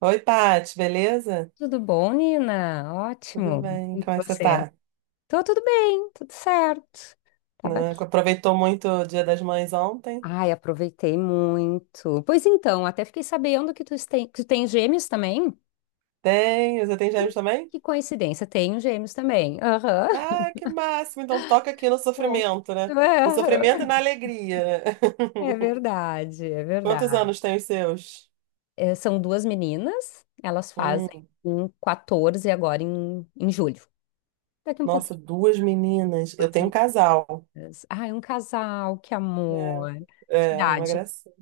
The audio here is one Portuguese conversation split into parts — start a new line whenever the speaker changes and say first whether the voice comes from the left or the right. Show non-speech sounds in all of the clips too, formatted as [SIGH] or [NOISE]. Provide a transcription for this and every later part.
right: Oi, Paty, beleza?
left: Tudo bom, Nina?
right: Tudo
left: Ótimo.
right: bem?
left: E
right: Como é que você
left: você?
right: tá?
left: Tô tudo bem, tudo certo. Tava
right: Né,
left: aqui.
right: aproveitou muito o Dia das Mães ontem?
left: Ai, aproveitei muito. Pois então, até fiquei sabendo que tu tem gêmeos também.
right: Tem, você tem
left: Hum.
right: gêmeos também?
left: Que coincidência, tenho gêmeos também. Aham.
right: Ah, que máximo! Então toca aqui no
left: Bom.
right: sofrimento, né? No sofrimento e
left: Aham.
right: na alegria, né?
left: É verdade, é
right: [LAUGHS] Quantos
left: verdade.
right: anos tem os seus?
left: É, são duas meninas, elas fazem
right: Hum,
left: um 14 agora em julho. Daqui um
right: nossa,
left: pouquinho,
right: duas meninas.
left: duas
right: Eu tenho um casal.
left: meninas. Ai, um casal, que
right: É,
left: amor. Que
right: é uma
left: idade?
right: gracinha.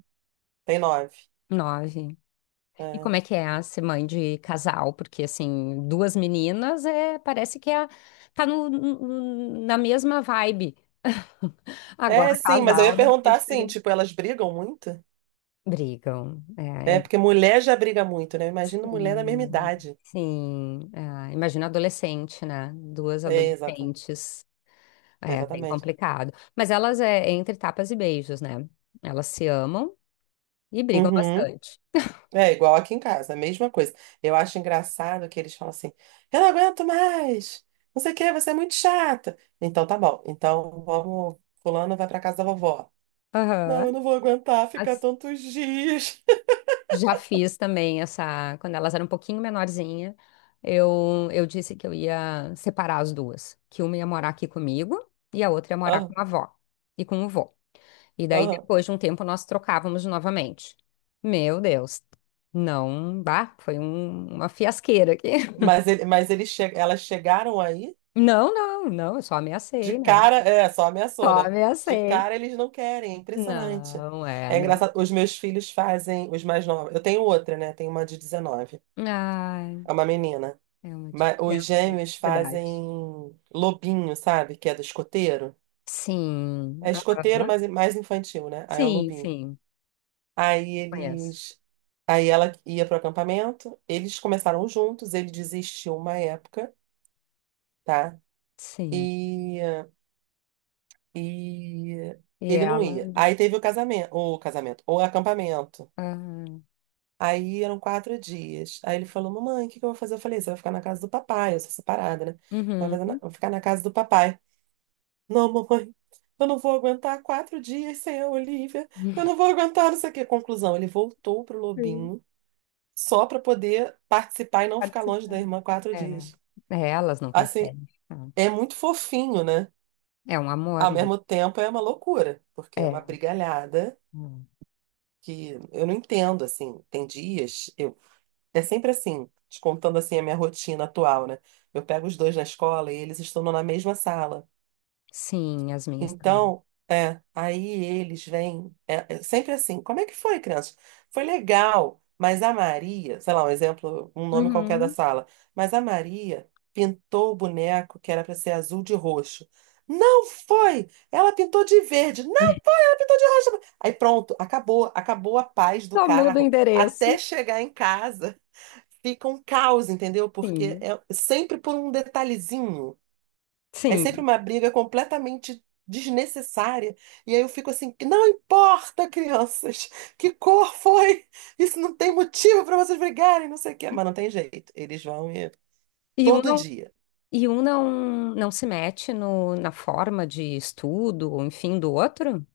right: Tem nove.
left: Nove. E
right: É.
left: como é que é a ser mãe de casal? Porque, assim, duas meninas é, parece que é, tá na mesma vibe. [LAUGHS]
right: É,
left: Agora,
right: sim, mas eu ia
left: casal, né? É
right: perguntar assim,
left: diferente.
right: tipo, elas brigam muito?
left: Brigam.
right: É, porque mulher já briga muito, né? Imagina mulher da mesma
left: Sim,
right: idade.
left: sim. É, imagina adolescente, né? Duas
right: É, exatamente.
left: adolescentes. É bem
right: Exatamente.
left: complicado. Mas elas é entre tapas e beijos, né? Elas se amam e brigam
right: Uhum.
left: bastante.
right: É igual aqui em casa, a mesma coisa. Eu acho engraçado que eles falam assim: eu não aguento mais, não sei o que, você é muito chata. Então tá bom, então vamos, fulano vai pra casa da vovó. Não,
left: Aham.
right: eu não vou aguentar ficar tantos dias.
left: Já fiz também essa. Quando elas eram um pouquinho menorzinha, eu disse que eu ia separar as duas. Que uma ia morar aqui comigo e a outra ia
right: [LAUGHS]
left: morar com
right: Aham,
left: a avó e com o vô. E daí,
right: aham.
left: depois de um tempo, nós trocávamos novamente. Meu Deus. Não, bah, foi uma fiasqueira aqui. [LAUGHS]
right: Mas, ele, mas eles che elas chegaram aí,
left: Não, não, não, eu só
right: de
left: ameacei, né?
right: cara, é, só ameaçou,
left: Só
right: né? De
left: ameacei.
right: cara eles não querem, é impressionante.
left: Não, é,
right: É
left: não.
right: engraçado, os meus filhos fazem, os mais novos. Eu tenho outra, né? Tenho uma de 19,
left: Ai,
right: é uma menina.
left: é uma
right: Mas os
left: diferença, hein?
right: gêmeos
left: Verdade.
right: fazem lobinho, sabe? Que é do escoteiro.
left: Sim.
right: É escoteiro,
left: Aham.
right: mas é mais infantil, né? Aí é o
left: Sim,
right: lobinho.
left: sim.
right: Aí
left: Conheço.
right: eles. Aí ela ia pro acampamento, eles começaram juntos, ele desistiu uma época, tá?
left: Sim.
right: E, e
left: E
right: ele não
left: ela.
right: ia. Aí teve o casamento, o casamento, o acampamento.
left: Ah,
right: Aí eram 4 dias. Aí ele falou: Mamãe, o que que eu vou fazer? Eu falei: Você vai ficar na casa do papai, eu sou separada, né? Vai fazer na-
left: uhum.
right: vai ficar na casa do papai. Não, mamãe, eu não vou aguentar 4 dias sem a Olivia. Eu não vou aguentar não sei o quê. Conclusão, ele voltou pro
left: Sim.
right: Lobinho só para poder participar e não ficar longe da
left: Participando.
right: irmã quatro
left: É.
right: dias.
left: É, elas não
right: Assim,
left: conseguem. Não.
right: é muito fofinho, né?
left: É um amor,
right: Ao
left: né?
right: mesmo tempo é uma loucura, porque é uma
left: É.
right: brigalhada
left: Hum.
right: que eu não entendo, assim. Tem dias, eu é sempre assim, te contando assim a minha rotina atual, né? Eu pego os dois na escola e eles estão na mesma sala.
left: Sim, as minhas também.
right: Então, é, aí eles vêm, é, é sempre assim, como é que foi, crianças? Foi legal, mas a Maria, sei lá, um exemplo, um nome qualquer da
left: Uhum.
right: sala, mas a Maria pintou o boneco que era para ser azul de roxo. Não foi! Ela pintou de verde, não, ela pintou de roxo. Aí pronto, acabou, acabou a paz do
left: Só muda o
right: carro.
left: endereço.
right: Até chegar em casa, fica um caos, entendeu? Porque
left: Sim.
right: é sempre por um detalhezinho. É sempre
left: Sim.
right: uma briga completamente desnecessária. E aí eu fico assim, que não importa, crianças, que cor foi? Isso não tem motivo para vocês brigarem, não sei o quê. Mas não tem jeito. Eles vão e
left: E um
right: todo
left: não,
right: dia.
left: e um não, não se mete no, na forma de estudo, ou enfim, do outro?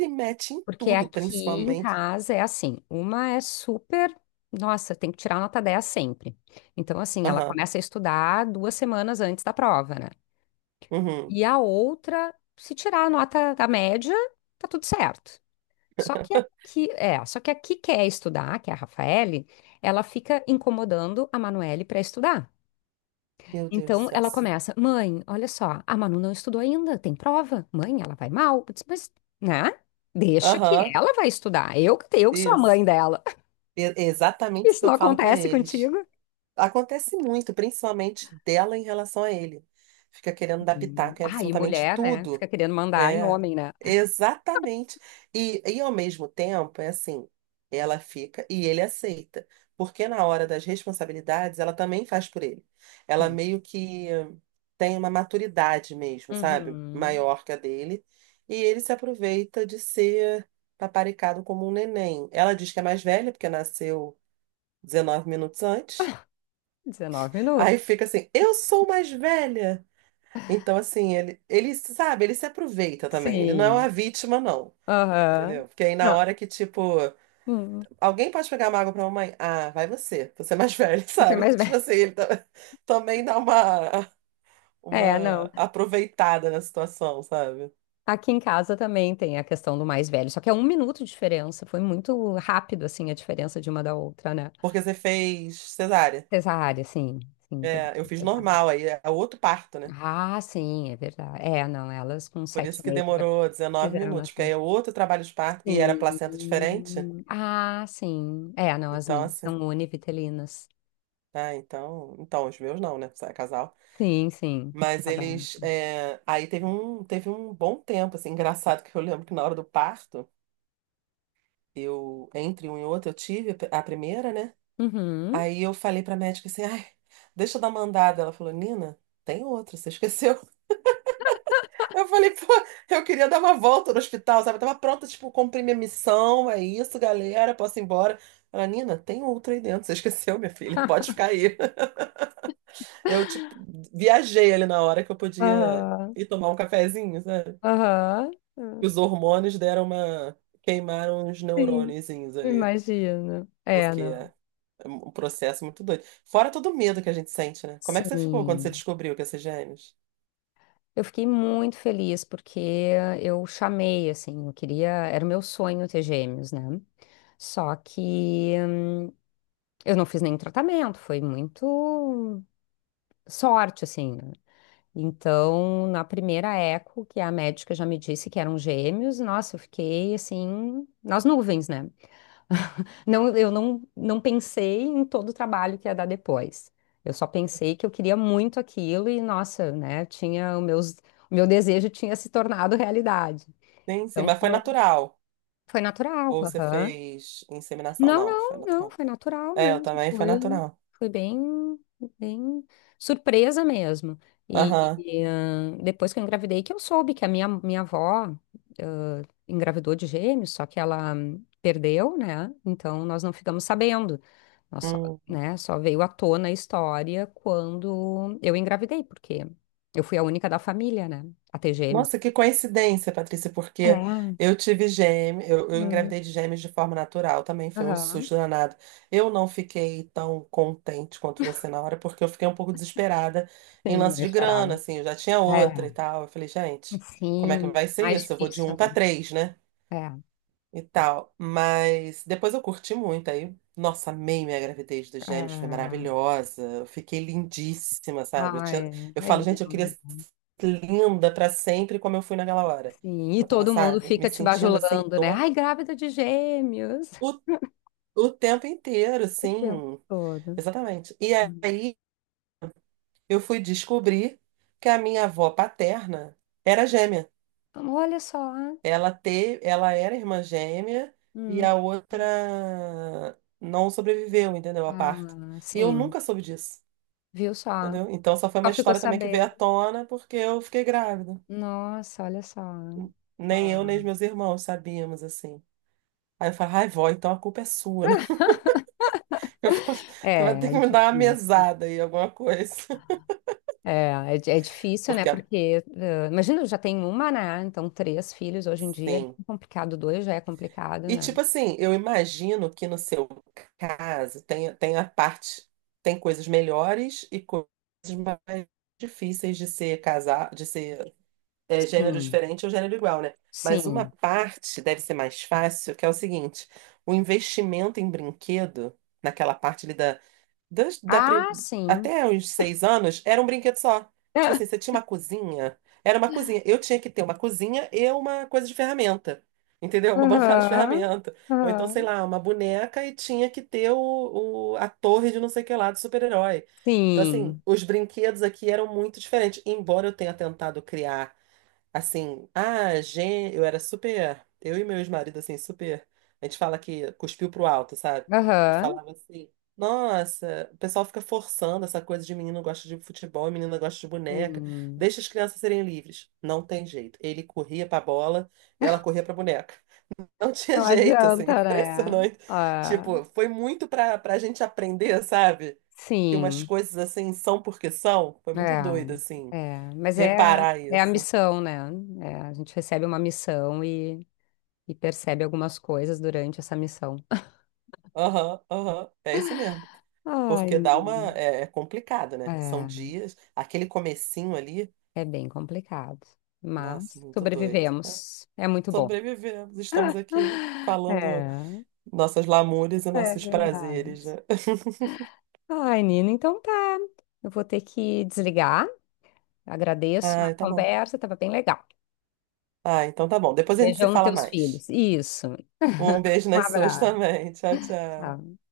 right: Se mete em
left: Porque
right: tudo,
left: aqui em
right: principalmente.
left: casa é assim, uma é super, nossa, tem que tirar nota 10 sempre. Então, assim, ela
right: Aham.
left: começa a estudar duas semanas antes da prova, né?
right: Uhum.
left: E a outra, se tirar a nota da média, tá tudo certo. Só que aqui quer estudar, que é a Rafaele, ela fica incomodando a Manuele para estudar.
right: Meu Deus do
left: Então
right: céu,
left: ela
right: sim.
left: começa, mãe, olha só, a Manu não estudou ainda, tem prova. Mãe, ela vai mal. Eu disse, mas, né? Deixa que
right: Aham.
left: ela vai estudar. Eu que sou a
right: Isso.
left: mãe dela. [LAUGHS]
right: Exatamente o que
left: Isso
right: eu
left: não
right: falo para
left: acontece
right: eles.
left: contigo?
right: Acontece muito, principalmente dela em relação a ele. Fica querendo dar
left: Hum.
right: pitaco em
left: Ah, e
right: absolutamente
left: mulher, né?
right: tudo.
left: Fica querendo mandar em
right: É,
left: homem, né?
right: exatamente. E ao mesmo tempo, é assim, ela fica e ele aceita. Porque na hora das responsabilidades, ela também faz por ele. Ela
left: Sim.
right: meio que tem uma maturidade mesmo, sabe?
left: Uhum.
right: Maior que a dele. E ele se aproveita de ser paparicado como um neném. Ela diz que é mais velha, porque nasceu 19 minutos antes.
left: 19 minutos.
right: Aí fica assim, eu sou mais velha. Então, assim, ele sabe, ele se aproveita também. Ele não é uma
left: Sim.
right: vítima, não.
left: Aham.
right: Entendeu? Porque aí na
left: Não.
right: hora que, tipo,
left: Hum.
right: alguém pode pegar uma água pra mamãe? Ah, vai você. Você é mais velho, [LAUGHS]
left: Você é
right: sabe?
left: mais velho.
right: Tipo assim, também dá uma,
left: É,
right: uma
left: não.
right: aproveitada na situação, sabe?
left: Aqui em casa também tem a questão do mais velho, só que é um minuto de diferença. Foi muito rápido, assim, a diferença de uma da outra, né?
right: Porque você fez cesárea.
left: Cesárea, sim. Sim, teve
right: É, eu fiz
left: cesárea.
right: normal, aí é outro parto, né?
left: Ah, sim, é verdade. É, não, elas com
right: Por isso
left: sete
right: que
left: meses já
right: demorou 19
left: quiseram
right: minutos, porque aí
left: nascer.
right: é outro trabalho de parto e era placenta diferente.
left: Sim. Ah, sim. É, não, as
right: Então,
left: minhas
right: assim,
left: são univitelinas.
right: ah, então, os meus não, né? Só é casal.
left: Sim, sim.
right: Mas
left: Cada um.
right: eles, é, aí teve um bom tempo, assim, engraçado que eu lembro que na hora do parto, eu, entre um e outro, eu tive a primeira, né?
left: Uhum.
right: Aí eu falei pra médica assim, ai, deixa eu dar uma andada. Ela falou, Nina, tem outra, você esqueceu. [LAUGHS] Eu falei, pô, eu queria dar uma volta no hospital, sabe? Eu tava pronta, tipo, cumprir minha missão, é isso, galera, posso ir embora. Ela, Nina, tem outra aí dentro, você esqueceu, minha filha, pode ficar aí. [LAUGHS] Eu, tipo, viajei ali na hora que eu podia
left: Aham.
right: ir tomar um cafezinho, sabe?
left: Aham. Aham.
right: Os hormônios deram uma... queimaram os
left: Sim.
right: neurôniozinhos ali,
left: Imagino. É,
right: porque...
left: não.
right: é um processo muito doido. Fora todo o medo que a gente sente, né? Como é que você ficou quando você
left: Sim.
right: descobriu que ia ser gêmeos?
left: Eu fiquei muito feliz porque eu chamei, assim, eu queria, era o meu sonho ter gêmeos, né? Só que eu não fiz nenhum tratamento, foi muito sorte, assim, né? Então, na primeira eco, que a médica já me disse que eram gêmeos, nossa, eu fiquei assim, nas nuvens, né? [LAUGHS] Não, eu não pensei em todo o trabalho que ia dar depois. Eu só pensei que eu queria muito aquilo e, nossa, né, tinha o meu desejo tinha se tornado realidade.
right: Sim, sim,
left: Então
right: mas foi
left: foi,
right: natural.
left: foi natural.
right: Ou você
left: Aham.
right: fez inseminação?
left: Não,
right: Não, foi
left: não, não,
right: natural.
left: foi natural
right: É, eu
left: mesmo,
right: também foi
left: foi,
right: natural.
left: foi bem surpresa mesmo. E,
right: Aham.
left: e, depois que eu engravidei, que eu soube que a minha avó, engravidou de gêmeos, só que ela perdeu, né? Então nós não ficamos sabendo. Nós só,
right: Hum.
left: né, só veio à tona a história quando eu engravidei, porque eu fui a única da família, né, a ter gêmeos.
right: Nossa, que coincidência, Patrícia, porque
left: É.
right: eu tive gêmeos, eu
left: Hum.
right: engravidei de gêmeos de forma natural também, foi um
left: Aham.
right: susto danado. Eu não fiquei tão contente quanto você na hora, porque eu fiquei um pouco desesperada em
left: Sim,
right: lance
left: não
right: de grana,
left: esperava.
right: assim, eu já tinha
left: É.
right: outra e tal. Eu falei, gente, como é que
left: Sim,
right: vai ser
left: mais
right: isso? Eu vou de
left: difícil,
right: um
left: né?
right: para três, né?
left: É,
right: E tal. Mas depois eu curti muito aí. Nossa, amei minha gravidez dos gêmeos, foi
left: é,
right: maravilhosa. Eu fiquei lindíssima, sabe? Eu
left: ai,
right: tinha, eu
left: é é
right: falo, gente, eu queria
left: lindo.
right: ser linda pra sempre como eu fui naquela hora.
left: Sim, e
right: Eu tava,
left: todo mundo
right: sabe, me
left: fica te
right: sentindo assim,
left: bajulando, né?
right: tom,
left: Ai, grávida de gêmeos.
right: o, o tempo inteiro,
left: O tempo
right: assim.
left: todo.
right: Exatamente. E aí eu fui descobrir que a minha avó paterna era gêmea.
left: Ah, olha só.
right: Ela teve, ela era irmã gêmea e a
left: Hum.
right: outra não sobreviveu, entendeu? A parto.
left: Ah,
right: E eu
left: sim,
right: nunca soube disso,
left: viu só?
right: entendeu? Então só foi
left: Só
right: uma
left: ficou
right: história também que veio à
left: sabendo.
right: tona porque eu fiquei grávida.
left: Nossa, olha só.
right: Nem eu, nem
left: Ah,
right: os meus irmãos sabíamos, assim. Aí eu falei, ai, vó, então a culpa é sua, né? [LAUGHS] Eu falava, você vai ter
left: é
right: que me dar uma
left: difícil.
right: mesada aí, alguma coisa. [LAUGHS]
left: É difícil, né?
right: Porque,
left: Porque, imagina, eu já tenho uma, né? Então, três filhos hoje em dia é bem
right: sim.
left: complicado, dois já é complicado,
right: E
left: né?
right: tipo assim, eu imagino que no seu caso tem, tem a parte, tem coisas melhores e coisas mais difíceis de ser casar, de ser é, gênero
left: Sim,
right: diferente ou gênero igual, né? Mas uma
left: sim.
right: parte deve ser mais fácil, que é o seguinte, o investimento em brinquedo, naquela parte ali da das- da pri-
left: Ah, sim.
right: até uns 6 anos, era um brinquedo só. Tipo assim,
left: [LAUGHS]
right: você tinha uma cozinha, era uma cozinha. Eu tinha que ter uma cozinha e uma coisa de ferramenta, entendeu? Uma [LAUGHS] bancada de
left: Aham,
right: ferramenta. Ou então, sei
left: aham.
right: lá, uma boneca e tinha que ter o, a torre de não sei o que lá, do super-herói. Então, assim,
left: Sim,
right: os brinquedos aqui eram muito diferentes. Embora eu tenha tentado criar assim, ah, gente, eu era super. Eu e meu ex-marido, assim, super. A gente fala que cuspiu pro alto, sabe? Que
left: aham.
right: falava assim: nossa, o pessoal fica forçando essa coisa de menino gosta de futebol e menina gosta de boneca.
left: Sim,
right: Deixa as crianças serem livres. Não tem jeito. Ele corria pra bola e ela corria pra boneca. [LAUGHS] Não tinha
left: não
right: jeito, assim, [LAUGHS]
left: adianta, né?
right: impressionante.
left: Ah,
right: Tipo, foi muito pra gente aprender, sabe? Que umas
left: sim.
right: coisas assim são porque são. Foi muito doido,
left: É,
right: assim,
left: é. Mas é,
right: reparar
left: é a
right: isso.
left: missão, né? É, a gente recebe uma missão e percebe algumas coisas durante essa missão. [LAUGHS]
right: Aham, aham, é isso mesmo.
left: Ai,
right: Porque dá uma.
left: menino.
right: É, é complicado, né? São
left: é,
right: dias. Aquele comecinho ali.
left: é bem complicado.
right: Nossa,
left: Mas
right: muito doido. É,
left: sobrevivemos. É muito bom.
right: sobrevivemos, estamos aqui falando
left: É.
right: nossas lamúrias e
left: É
right: nossos
left: verdade.
right: prazeres, né? [LAUGHS]
left: Ai, Nina, então tá. Eu vou ter que desligar. Agradeço a
right: Ah, tá bom.
left: conversa, estava bem legal.
right: Ah, então tá bom. Depois a gente se
left: Beijão nos
right: fala
left: teus
right: mais.
left: filhos. Isso.
right: Um beijo
left: Um
right: nas suas
left: abraço.
right: também. Tchau, tchau.
left: Tchau.